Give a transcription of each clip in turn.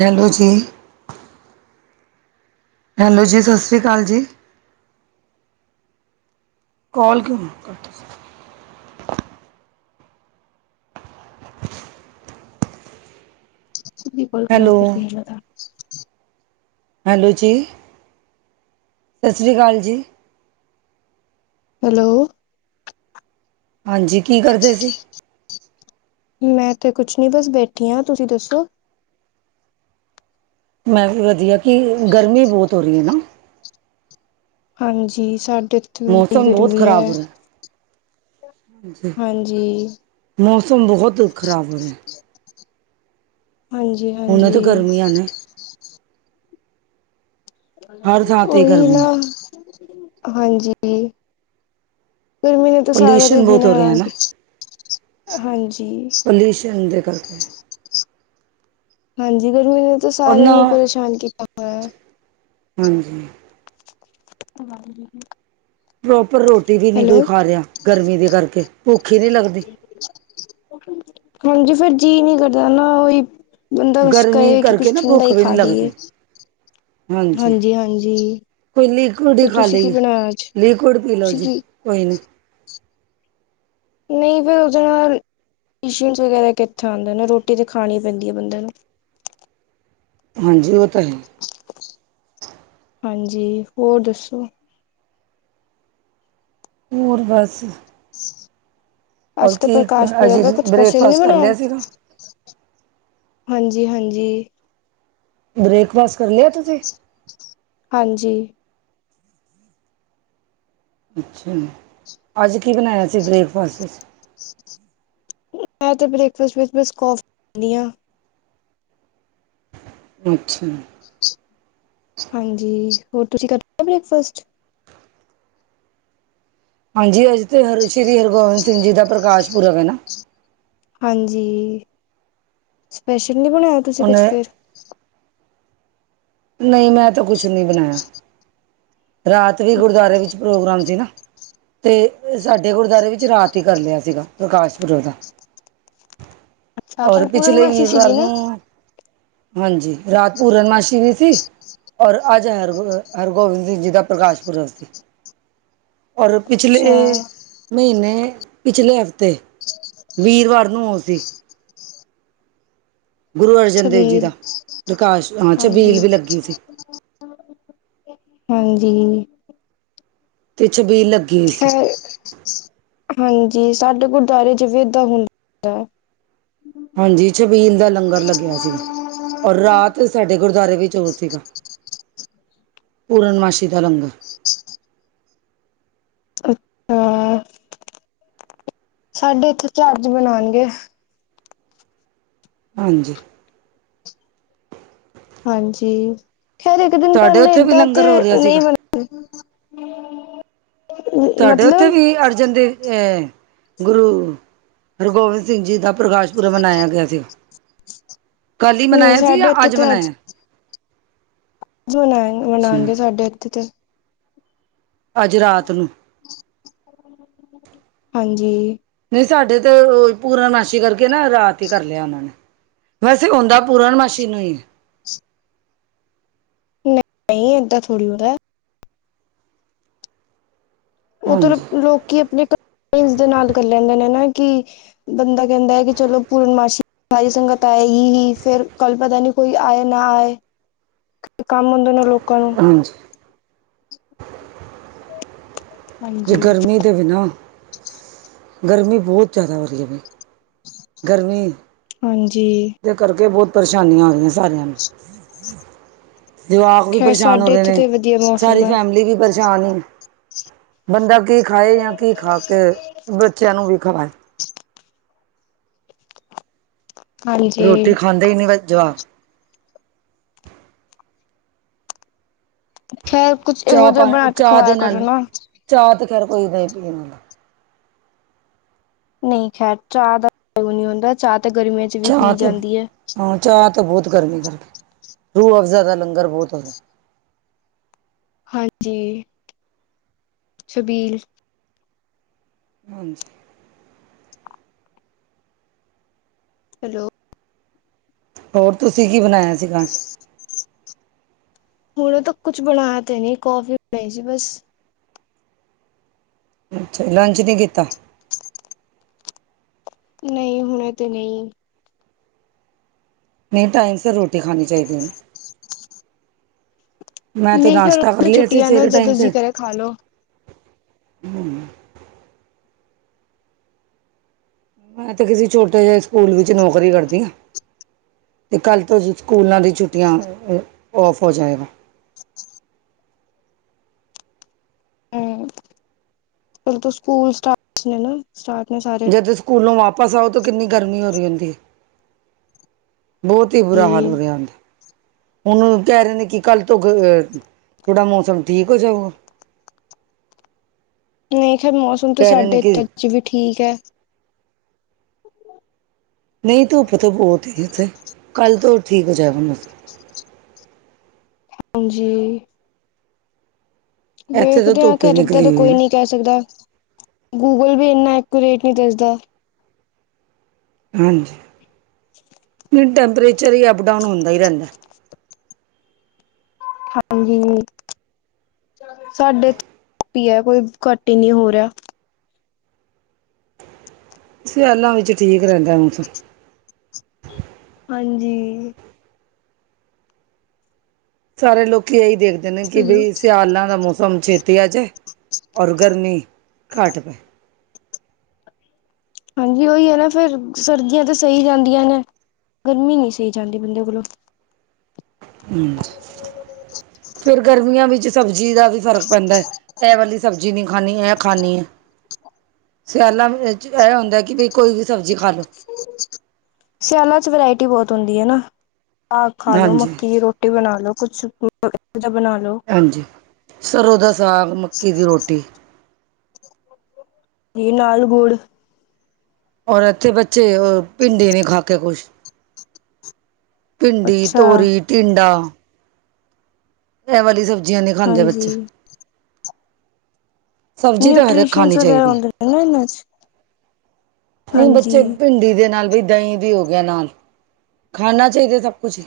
Hello ਜੀ। Hello ਜੀ, ਸਤਿ ਸ੍ਰੀ ਕਾਲ ਜੀ। ਕਾੱਲ ਕਿਉਂ ਕੱ [inaudible] ਸਿੱਧੀ ਕਾੱਲ ਖਰਾਬ ਹੈਲੋ, ਕਰਨੀਂ ਐਂ ਮੈੰ ਤਾਂ। ਹੈਲੋ ਜੀ। ਸਸ ਸ੍ਰੀ ਕਾਲ ਜੀ। ਹੈਲੋ। ਹਾਂਜੀ, ਕੀ ਕਰਦੇ ਸੀ? ਮੈਂ ਤੇ ਕੁਛ ਨੀਂ ਬਸ ਬੈਠੀ ਆਂ, ਤੁਸੀਂ ਦੱਸੋ? ਮੈਂ ਵੀ ਵਦੀਆ, ਕਿ ਗਰਮੀ ਬੋਤ ਹੋ ਰਈ ਐ, ਨਾ। ਹਾਂਜੀ, ਸਾਡੇ ਵੀ ਬੜੀ ਮੌਸਮ ਬੋਤ ਗਰਮੀ ਹੈ ਖਰਾਬ ਹੋ ਰਹਾ। ਹਾਂਜੀ ਮੌਸਮ ਬੋਹਤ ਖਰਾਬ ਹੋ ਰਹਾ। ਹਾਂਜੀ। ਹੁਨ ਤਾਂ ਹਾਂਜੀ ਗਰਮੀਆ ਨਾ। ਹਰ ਥਾਂ ਤੇ ਓਈ ਗਰਮੀ ਨਾ, ਹੈ। ਹਾਂਜੀ। ਗਰਮੀ ਨੇ ਤਾਂ ਸਾਰੇਆਂ ਦਾ ਪੋਲਿਊਸ਼ਨ ਬਹੁਤ ਜੀਨਾਂ ਹੋ ਰਿਹਾ ਹਰਾਮ ਨਾ ਕੀਤਾ। ਹਾਂਜੀ। ਪੋਲਿਊਸ਼ਨ ਦੇ ਕਰਕੇ ਹਾਂਜੀ, ਗਰਮੀ ਨੇ ਤਾਂ ਔਰ ਸਾਰੇਆਂ ਨਾ ਨੂੰ ਈ ਪਰੇਸ਼ਾਨ ਕੀਤਾ ਹੋਏਆ। ਹਾਂਜੀ। [inaudible] ਪ੍ਰੋਪਰ ਰੋਟੀ ਵੀ ਨੀ ਕੋਈ ਹੈਲੋ ਖਾ ਰੇਆ ਗਰਮੀ ਦੇ ਕਰਕੇ, ਭੁੱਖ ਈ ਨਈਂ ਲੱਗਦੀ। ਹਾਂਜੀ, ਫੇਰ ਜੀਅ ਨੀਂ ਕਰਦਾ ਨਾ ਓਈ ਬੰਦਾ ਬਸ ਗਰਮੀ ਕਏ ਕਿ, ਕਰਕੇ ਕੁਛ ਨਾ ਠੰਡਾ ਭੁੱਖ ਈ ਵੀ ਖਾ ਨਹੀਂ ਲਈਏ ਲੱਗਦੀ ਹਾਂਜੀ। ਹਾਂਜੀ-ਹਾਂਜੀ। ਕੋਈ ਲਿਕੁਅਡ ਈ ਖਾ ਲਈਏ, ਲਿਕੁਅਡ ਪੀ ਲਓ ਤੁਸੀਂ ਜੀ, ਕੀ ਕੋਈ ਨੀਂ ਨਹੀਂ ਫੇਰ ਉਹਦੇ ਨਾਲ ਈਸੀ਼ੰਸ ਵਗੈਰਾ ਕਿੱਥੇ ਆਂਦੇਨੇ ਰੋਟੀ ਤਾਂ ਖਾਨੀ ਪੈਂਦੀ ਐ ਬੰਦੇ ਨੂੰ। ਹਂਜੀ, ਔਹ ਤੈ ਹੈ। ਹਂਜੀ, ਹੋਰ ਦੱਸੋ। ਪੂਰਬਜ਼। ਅੱਜ ਤਾਂ ਪ੍ਰਕਾਸ਼ ਅੱਜ ਪੁਰਬ ਐ ਕੁਛ ਸਪੈਸ਼ਲ ਨੀ ਬ੍ਰੇਕਫਾਸਟ ਕਰ ਬਨਾਇਆ। ਲਿਆ ਸੀਗਾ ਹਂਜੀ, ਹਂਜੀ। ਬ੍ਰੇਕਫਾਸਟ ਕਰ ਲਿਆ ਤੁਸੀਂ। ਹਂਜੀ, ਅੱਛਾ, ਅੱਜ ਕੀ ਬਨਾਇਆ ਸੀ ਬ੍ਰੇਕਫਾਸਟ 'ਚ। ਐ ਤਾਂ ਬ੍ਰੇਕਫਾਸਟ, ਬੇ੍ਕਫਾਸਟ ਕੌਫ ਪੀਨੀਆਂ। ਅੱਛਾ। ਹਂਜੀ, ਹੋਰ ਤੁਸੀਂ ਕਰਨੈ ਬ੍ਰੇਕਫਾਸਟ। ਹਾਂਜੀ ਅੱਜ ਤੇ ਹਰ ਸ਼੍ਰੀ ਹਰਗੋਬਿੰਦ ਸਿੰਘ ਜੀ ਦਾ ਪ੍ਰਕਾਸ਼ ਪੁਰਬ ਹੈ ਨਾ। ਹਂਜੀ, ਸਪੈਸ਼ਲ ਨਹੀਂ ਬਨਾਇਆ ਤੁਸੀਂ ਕੁਛ ਉਹਨੇ ਫੇਰ ਨਹੀਂ ਮੈਂ ਤਾਂ ਕੁਛ ਨੀ ਬਨਾਇਆ ਰਾਤ ਵੀ ਗੁਰਦੁਆਰੇ ਵਿੱਚ ਪ੍ਰੋਗਰਾਮ ਸੀ ਨਾ। ਤੇ ਸਾਡੇ ਗੁਰਦੁਆਰੇ ਵਿੱਚ ਰਾਤ ਹੀ ਕਰ ਲਿਆ ਸੀਗਾ ਪ੍ਰਕਾਸ਼ ਪੁਰਬ ਦਾ। ਅੱਛਾ ਹੋਰ ਕੱਲ ਪਿਛਲੇ ਪੂਰਨਮਾਸ਼ੀ ਵੀਰਵਾਰ ਸੀਗੀ ਨਾ ਨੂੰ ਹਂਜੀ, ਰਾਤ ਪੂਰਨਮਾਸੀ ਵਿੱਚ ਸੀ ਔਰ ਅੱਜ ਹਰਗੋ ਹਰਗੋਬਿੰਦ ਸਿੰਘ ਜੀ ਦਾ ਪ੍ਰਕਾਸ਼ ਪੁਰਬ ਸੀ। ਔਰ ਪਿਛਲੇ ਅੱਛਾ ਮਹੀਨੇ ਪਿਛਲੇ ਹਫ਼ਤੇ ਵੀਰਵਾਰ ਨੂੰ ਔਹ ਸੀ। ਗੁਰੂ ਅਰਜਨ ਦੇਵ ਜੀ ਛਬੀਲ, ਦਾ ਪ੍ਰਕਾਸ਼ ਹਾਂ ਹਂਜੀ। ਛਬੀਲ ਵੀ ਲੱਗੀ ਸੀ ਹਂਜੀ, ਪਛ ਵੀ ਲੱਬ ਤੇ ਹਂਜੀ ਸਾਡੇ ਗੁਰਦੁਆਰੇ ਚ ਵੇ ਦਾ ਹੁੰਦਾ ਐ। ਹਂਜੀ, ਸ਼ਬੀਨ ਦਾ ਲੰਗਰ ਲੱਗਿਆ ਸੀਗਾ। ਔਰ ਰਾਤ ਸਾਡੇ ਗੁਰਦੁਆਰੇ ਵਿੱਚ ਔਹ ਸੀਗਾ ਪੂਰਨਮਾਸੀੀ ਦਾ ਲੰਗਰ। ਅੱਛਾ ਸਾਡੇ ਇੱਥੇ ਚਝੱਜ ਬਨਾਨਗੇ। ਹਂਜੀ, ਹਂਜੀ, ਖੈਰ ਇੱਕ ਦਿਨ ਤੁਹਾਡੇ ਪੈਲਾਂ ਉੱਥੇ ਵੀ ਏਦਾਂ ਤੇ ਲੰਗਰ ਹੋ ਰਿਹਾ ਸੀਗਾ ਨਹੀਂ ਵਰਤ ਅਮ ਤੁਹਾਡੇ ਉੱਥੇ ਵੀ ਅਰਜਨ ਦੇਵ ਅਹ ਗੁਰੂ ਹਰਗੋਬਿੰਦ ਸਿੰਘ ਜੀ ਦਾ ਪ੍ਰਕਾਸ਼ ਪੁਰਬ ਮਨਾਇਆ ਗਿਆ ਸੀਗਾ। ਕੱਲ ਹੀ ਨਹੀਂ ਮਨਾਇਆ ਸੀ ਸਾਡੇ ਜਾਂ ਇੱਥੇ ਅੱਜ ਮਨਾਇਆ। ਜੋ ਮਨਾ ਅੱਛਾ, ਮਨਾਨਗੇ ਸਾਡੇ ਇੱਥੇ ਤੇ ਅੱਜ ਰਾਤ ਨੂੰ। ਹਂਜੀ, ਨਹੀਂ ਸਾਡੇ ਤੇ ਪੂਰਨ ਮਾਸੀ ਕਰਕੇ ਨਾ ਰਾਤ ਹੀ ਕਰ ਲਿਆ, ਉਹਨਾਂ ਨੇ ਵੈਸੇ ਹੁੰਦਾ ਪੂਰਨ ਮਾਸ਼ੀ ਨੂੰ ਈ। ਨਹੀਂ, ਨਹੀਂ ਏਦਾਂ ਥੋੜ੍ਹੀ ਹੋਦਾਐ। ਔਹ ਤ ਹਾਂਜੀ, ਲੋਕੀ ਅਪਨੇ ਦੇ ਨਾਲ ਕਰ ਲੈਂਦੇ ਨੇ, ਕਿ ਬੰਦਾ ਕੈਂਦਾ ਹੈ ਕਿ ਚਲੋ ਪੂਰਨਮਾਸ਼ੀ ਭਈ ਸੰਗਤ ਆਏ ਗੀ ਹੀ ਫੇਰ ਕਲ ਪਤਾ ਨਹੀਂ ਕੋਈ ਆਏ ਨਾ ਆਏ। ਕੰਮ ਹੁੰਦੇ ਨੇ ਲੋਕਾਂ ਨੂੰ ਹਾਂਜੀ। ਜੇ ਹਾਂਜੀ ਗਰਮੀ ਦੇ ਬਿਨਾਂ। ਗਰਮੀ ਬਹੋਤ ਜ਼ਿਆਦਾ ਹੋ ਰਹੀ ਹੈ ਵੀ, ਗਰਮੀ। ਹਾਂਜੀ। ਜਿਸ ਕਰਕੇ ਬੋਤ ਪਰੇਸ਼ਾਨੀਆਂ ਆ ਰਹੀਆਂ ਸਾਰਿਆਂ ਨੂੰ। ਜਵਾਕ ਵੀ ਖੈਰ ਪਰੇਸ਼ਾਨ ਹੋ ਸਾਡੇ ਰਹੇ ਇੱਥੇ ਨੇ, ਤੇ ਵਧੀਆ ਮੌਸਮ ਸਾਰੀ ਹੈ ਫੈਮਿਲੀ ਵੀ ਪਰੇ- ਸਾ਼ਨ ਏ ਬੰਦਾ ਕੀ ਖਾਏ ਜਾਂ ਕੀ ਖਾ ਕੇ ਬੱਚਿਆਂ ਨੂੰ ਵੀ ਖਵਾਏ। ਰੋਟੀ ਹਾਂਜੀ ਖਾਂਦੇ ਹੀ ਨੀ ਜਵਾ- ਖੈਰ ਕੁਛ ਇਹੋ ਜਿਹਾ ਬਣਾ ਕੇ ਖਵਾਇਆ ਕਰੋ ਨਾ। ਚਾਹਅ ਤੇ ਖੈਰ ਕੋਈ ਨਹੀ ਪੀਣਦਾ। ਨਹੀਂ ਖੈਰ ਚਾਹ ਦਾ ਤਾਂ ਨੀ ਹੁੰਦਾ ਚਾਹ ਤੇ ਗਰਮੀਆਂ ਚ। ਵੀ ਚਾਹ ਪੀ ਤੇ, ਜਾਂਦੀ ਹੈ ਹਾਂ ਚਾਹਅ ਤੇ ਬੋਤ ਕਰਮੀ ਕਰਦੀ ਰੂਹ ਅਫਜ਼ਾਦਾ ਦਾ ਲੰਗਰ ਬੋਤ ਹੋੰਦਾ। ਹਾਂਜੀ। ਸ਼ਬੀਲ। ਹਾਂਜੀ। ਹੈਲੋ, ਹੋਰ ਤੁਸੀਂ ਕੀ ਬਣਾਇਆ ਸੀਗਾ ਆਜ? ਹੁਣ ਤੇ ਕੁਛ ਬਣਾਇਆ ਤੇ ਨੀ ਕੌਫੀ ਬਣਾਈ ਸੀ ਬਸ। ਅੱਛਾ ਲੰਚ ਨਹੀਂ ਕੀਤਾ। ਨਹੀਂ ਹੁਣੇ ਤੇ ਨਹੀਂ। ਨਹੀਂ ਟਾਈਮ ਸਿਰ ਰੋਟੀ ਖਾਣੀ ਚਾਹੀਦੀ ਹੈ, ਨਾ। ਮੈਂ ਤੇ ਨਹੀਂ ਖੈਰ ਨਾਸ਼ਤਾ ਕਰ ਲਿਆ ਸੀ ਛੁੱਟੀਆਂ ਨੇ ਸਵੇਰੇ ਟਾਈਮ ਜਦੋਂ ਜੀ ਸਿਰ, ਕਰੇ ਖਾ ਲੋ ਹੂੰ। ਮੈਂ ਤੇ ਕਿਸੇ ਛੋਟੇ ਜਿਹੇ ਸਕੂਲ ਵਿੱਚ ਨੌਕਰੀ ਕਰਦੀ ਹਾਂ। ਤੇ ਕੱਲ ਤੋਂ ਸਕੂਲਾਂ ਦੀ ਛੁੱਟੀਆਂ, ਔਫ ਹੋ ਜਾਏਗਾ। ਚਲ ਤੋ ਸਕੂਲ ਸਟਾਰਟ ਨੇ ਨਾ ਸਟਾਟ ਨੇ ਸਾਰੇ। ਜਦ ਸਕੂਲੋਂ ਵਾਪਸ ਆਓ ਤੋਂ ਕਿੰਨੀ ਗਰਮੀ ਹੋ ਰਹੀ ਹੁੰਦੀ ਹੈ। ਬੋਤ ਹੀ ਬੁਰਾ ਹਾਲ ਹੋ ਰਿਹਾ ਹੁੰਦਾ। ਉਹਨੂੰ ਕਹਿ ਰਹੇਿੰ ਨੇ ਕਿ ਕੱਲ ਤੋਂ, ਥੋੜਾ ਮੌਸਮ ਠੀਕ ਹੋ ਜਾਏਗਾ। ਨਹੀਂ ਖੇਰ ਮੌਸਮ ਤੇ ਕਹਿ ਰਹੇ ਨੇ ਸਾਡੇ ਇਥੇ ਕਿ ਆਚ ਵੀ ਠੀਕ ਹੈ। ਹ [unintelligible] ਨਹੀਂ ਧੁੱਪ ਤੇ ਬੋਤ ਹੀ ਇੱਥੇ ਕੱਲ ਤੋਂ ਠੀਕ ਹੋ ਜਾਏਗਾ ਮੋਸਮ। ਹਾਂਜੀ। ਇੱਥੇ ਤਾਂ ਵੇਖਦੇ ਆ ਧੁੱਪ ਹੀ ਖੈਰ ਇੱਦਾਂ ਨਿਕਲੀ ਤਾਂ ਕੋਈ ਹੋਈ ਹੈ ਨੀ। ਕਹਿ ਸਕਦਾ, ਗੂਗਲ ਵੀ ਇੰਨਾ ਐਕੂਰੇਟ ਨਹੀਂ ਦੱਸਦਾ। ਹਾਂਜੀ। ਨਹੀਂ ਟੈਂਪਰੇਚਰ ਹੀ ਅਪਡਾਊਨ ਹੁੰਦਾ ਹੀ ਰਹਿੰਦਾ। ਹਾਂਜੀ ਸਾਡੇ ਤੇ ਘਟ ਹੀ ਹੈ, ਕੋਈ ਘੱਟ ਹੀ ਨਹੀਂ ਹੋ ਰਿਹਾ। ਸਿਆਲਾਂ ਵਿੱਚ ਠੀਕ ਰਹਿੰਦਾ ਮੌਸਮ। ਹਾਂਜੀ। ਸਾਰੇ ਲੋਕੀ ਇਹੀ ਦੇਖਦੇ ਨੇ ਕਿ ਹੈਲੋ। ਬਈ ਸਿਆਲਾਂ ਦਾ ਮੌਸਮ ਚ, ਟਿਆ ਆ ਜਾਏ ਔਰ ਗਰਮੀ ਘਾਟ ਪਏ। ਹਾਂਜੀ ਉਹੀ ਹੈ ਨਾ ਫੇਰ ਸਰਦੀਆਂ ਤਾਂ ਸਹੀ ਜਾਂਦੀਆਂ ਨੇ, ਗਰਮੀ ਨਹੀਂ ਸਹੀ ਜਾਂਦੀ ਬੰਦੇ ਕੋਲੋਂ। ਹੂੰ ਜੀ ਫੇਰ ਗਰਮੀਆਂ ਵਿੱਚ ਸਬਜ਼ੀ ਦਾ ਵੀ ਫ਼ਰਕ ਪੈਂਦਾ ਹੈ, ਇਹ ਵਾਲੀ- ਸਬਜ਼ੀ ਨਹੀਂ ਖਾਣੀ ਇਹ ਖਾਣੀ ਹੈ ਸਿਆਲਾਂ ਇਹ ਹੁੰਦਾ ਕਿ ਬਈ ਕੋਈ ਵੀ ਸਬਜ਼ੀ ਖਾ ਲਓ ਸਿਆਲਾਂ ਚ ਵਰਾਇਟੀ ਬਹੁਤ ਹੁੰਦੀ ਹੈ ਨਾ ਸਾਗ ਖਾ ਲੋੋ ਹਾਂਜੀ ਮੱਕੀ ਦੀ ਰੋਟੀ ਰੋਟੀ ਬਣਾ ਲ ਲੋ ਕੁਛ ਬਣਾ ਲ ਲੋ ਹਾਂਜੀ ਸਰੋਂ ਦਾ ਸਾਗ ਮੱਕੀ ਦੀ ਰੋਟੀ ਘੀ ਨਾਲ ਗੁੜ ਔਰ ਇੱਥੇ ਬੱਚੇ ਭਿੰਡੀ ਨੀ ਖਾ ਕੇ ਖੁਸ਼ ਭਿੰਡੀ ਅੱਛਾ ਤੋਰੀ ਟਿੰਡਾ ਇਹ ਵਾਲੀ ਸਬਜ਼ੀਆਂ ਨਹੀਂ ਖਾਂਦੇ ਬੱਚੇ ਹਾਂਜੀ ਸਬਜ਼ੀ ਤਾਂ ਹਰੇਕ ਨਿਊਟ੍ਰਿਸ਼ਨ ਖਾਣੀ ਵਗੈਰਾ ਚਾਹੀਦੀ ਹੁੰਦੇ ਇਹਨਾਂ ਚ ਨਹੀਂ ਹਾਂਜੀ ਬੱਚੇ ਭਿੰਡੀ ਦੇ ਨਾਲ ਵੀ ਦਹੀਂ ਦੀ ਹੋ ਗਿਆ ਨਾਲ ਖਾਣਾ ਚਾਹੀਦਾ ਸਭ ਕੁਛ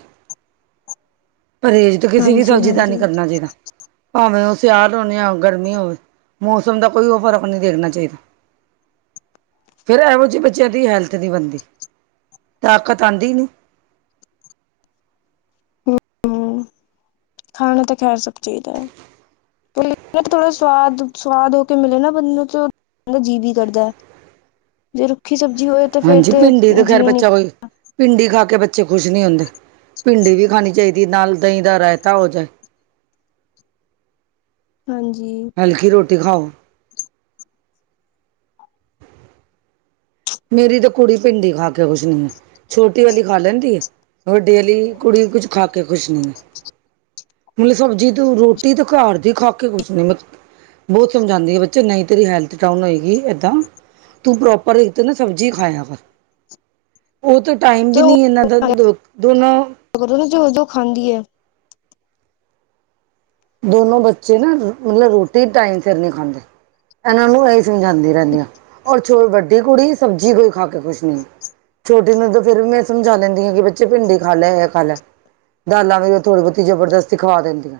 ਪਰਹੇਜ਼ ਕਿਸੇ ਵੀ ਹਾਂਜੀ ਸਬਜ਼ੀ ਦਾ ਨੀ ਹਾਂਜੀ ਕਰਨਾ ਚਾਹੀਦਾ ਭਾਵੇਂ ਉਹ ਸਿਆਲ ਹੋਦੇ ਆ ਗਰਮੀ ਹੋਵੇ ਮੌਸਮ ਦਾ ਕੋਈ ਉਹ ਫਰਕ ਨਹੀਂ ਦੇਖਣਾ ਚਾਹੀਦਾ ਫਿਰ ਇਹੋ ਜਿਹੇ ਬੱਚਿਆਂ ਦੀ ਹੈਲਥ ਨਹੀਂ ਬਣਦੀ ਤਾਕਤ ਆਉਂਦੀ ਨਹੀਂ ਹੂੰ ਖਾਣਾ ਤਾਂ ਖੈਰ ਸਭ ਚਾਹੀਦਾ ਹੈ ਥੋੜਾ ਸਵਾਦ ਸਵਾਦ ਹੋ ਕੇ ਮਿਲੇ ਨਾ ਬੰਨ ਨੂੰ ਜੀਭ ਹੀ ਕਰਦਾ ਜੇ ਰੁੱਖੀ ਸਬਜ਼ੀ ਹੋਏ ਤੇ ਫੇਰ ਹਾਂਜੀ ਭਿੰਡੀ ਤੇ ਖੈਰ ਜੀਅ ਨੀ ਬੱਚਾ ਕੋਈ ਭਿੰਡੀ ਖਾ ਕੇ ਬੱਚੇ ਖੁਸ਼ ਨਹੀਂ ਹੁੰਦੇ ਭਿੰਡੀ ਵੀ ਖਾਣੀ ਚਾਹੀਦੀ ਨਾਲ ਦਹੀਂ ਦਾ ਰਾਇਤਾ ਹੋ ਜਾਏ ਹਾਂਜੀ ਹਲਕੀ ਰੋਟੀ ਖਾਓ ਮੇਰੀ ਤਾਂ ਕੁੜੀ ਭਿੰਡੀ ਖਾ ਕੇ ਖੁਸ਼ ਨਹੀਂ ਹੈ ਛੋਟੀ ਵਾਲੀ ਖਾ ਲੈਂਦੀ ਹੈ ਵੱਡੇ ਵਾਲੀ ਕੁੜੀ ਕੁਝ ਖਾ ਕੇ ਖੁਸ਼ ਨਹੀਂ ਹੈਂ ਮਤਲਬ ਸਬਜ਼ੀ ਤੋਂ ਰੋਟੀ ਤੇ ਘਰ ਦੀ ਖਾ ਕੇ ਖੁਸ਼ ਨੀ ਮ ਬਹੁਤ ਸਮਝਾਉਂਦੀ ਆ ਬੱਚੇ ਨਹੀਂ ਤੇਰੀ ਹੈਲਥ ਡਾਊਨ ਹੋਏਗੀ ਏਦਾਂ ਤੂੰ ਪ੍ਰੋਪਰ ਉਤੇ ਨਾ ਸਬਜ਼ੀ ਖਾਇਆ ਕਰ ਉਹ ਤਾਂ ਟਾਈਮ ਵੀ ਨਹੀਂ ਇਨਾਂ ਦਾ ਦੋ ਦੋਨਾਂ ਦ ਅਗਰ ਉਹਨਾਂ ਜੋ ਜੋ ਖਾਂਦੀ ਹੈ ਦੋਨੋ ਬੱਚੇ ਨਾ ਮਤਲਬ ਰੋਟੀ ਟਾਈਮ ਸਿਰ ਨਹੀਂ ਖਾਂਦੇ ਇਹਨਾਂ ਨੂੰ ਜਾਂਦੀ ਰਹਿੰਦੀਆਂ ਔਰ ਵੱਡੀ ਕੁੜੀ ਸਬਜ਼ੀ ਕੋਈ ਖਾ ਕੇ ਖੁਸ਼ ਨਹੀਂ ਛੋਟੀ ਨੂੰ ਫਿਰ ਵੀ ਮੈਂ ਸਮਝਾ ਲੈਂਦੀ ਆ ਕਿ ਬੱਚੇ ਭਿੰਡੀ ਖਾ ਲੈ ਖਾ ਲੈ ਦਾਲਾਂ ਵੀ ਥੋੜ੍ਹੀ ਬਹੁਤੀ ਜਬਰਦਸਤੀ ਖਵਾ ਦਿੰਦੀਆਂ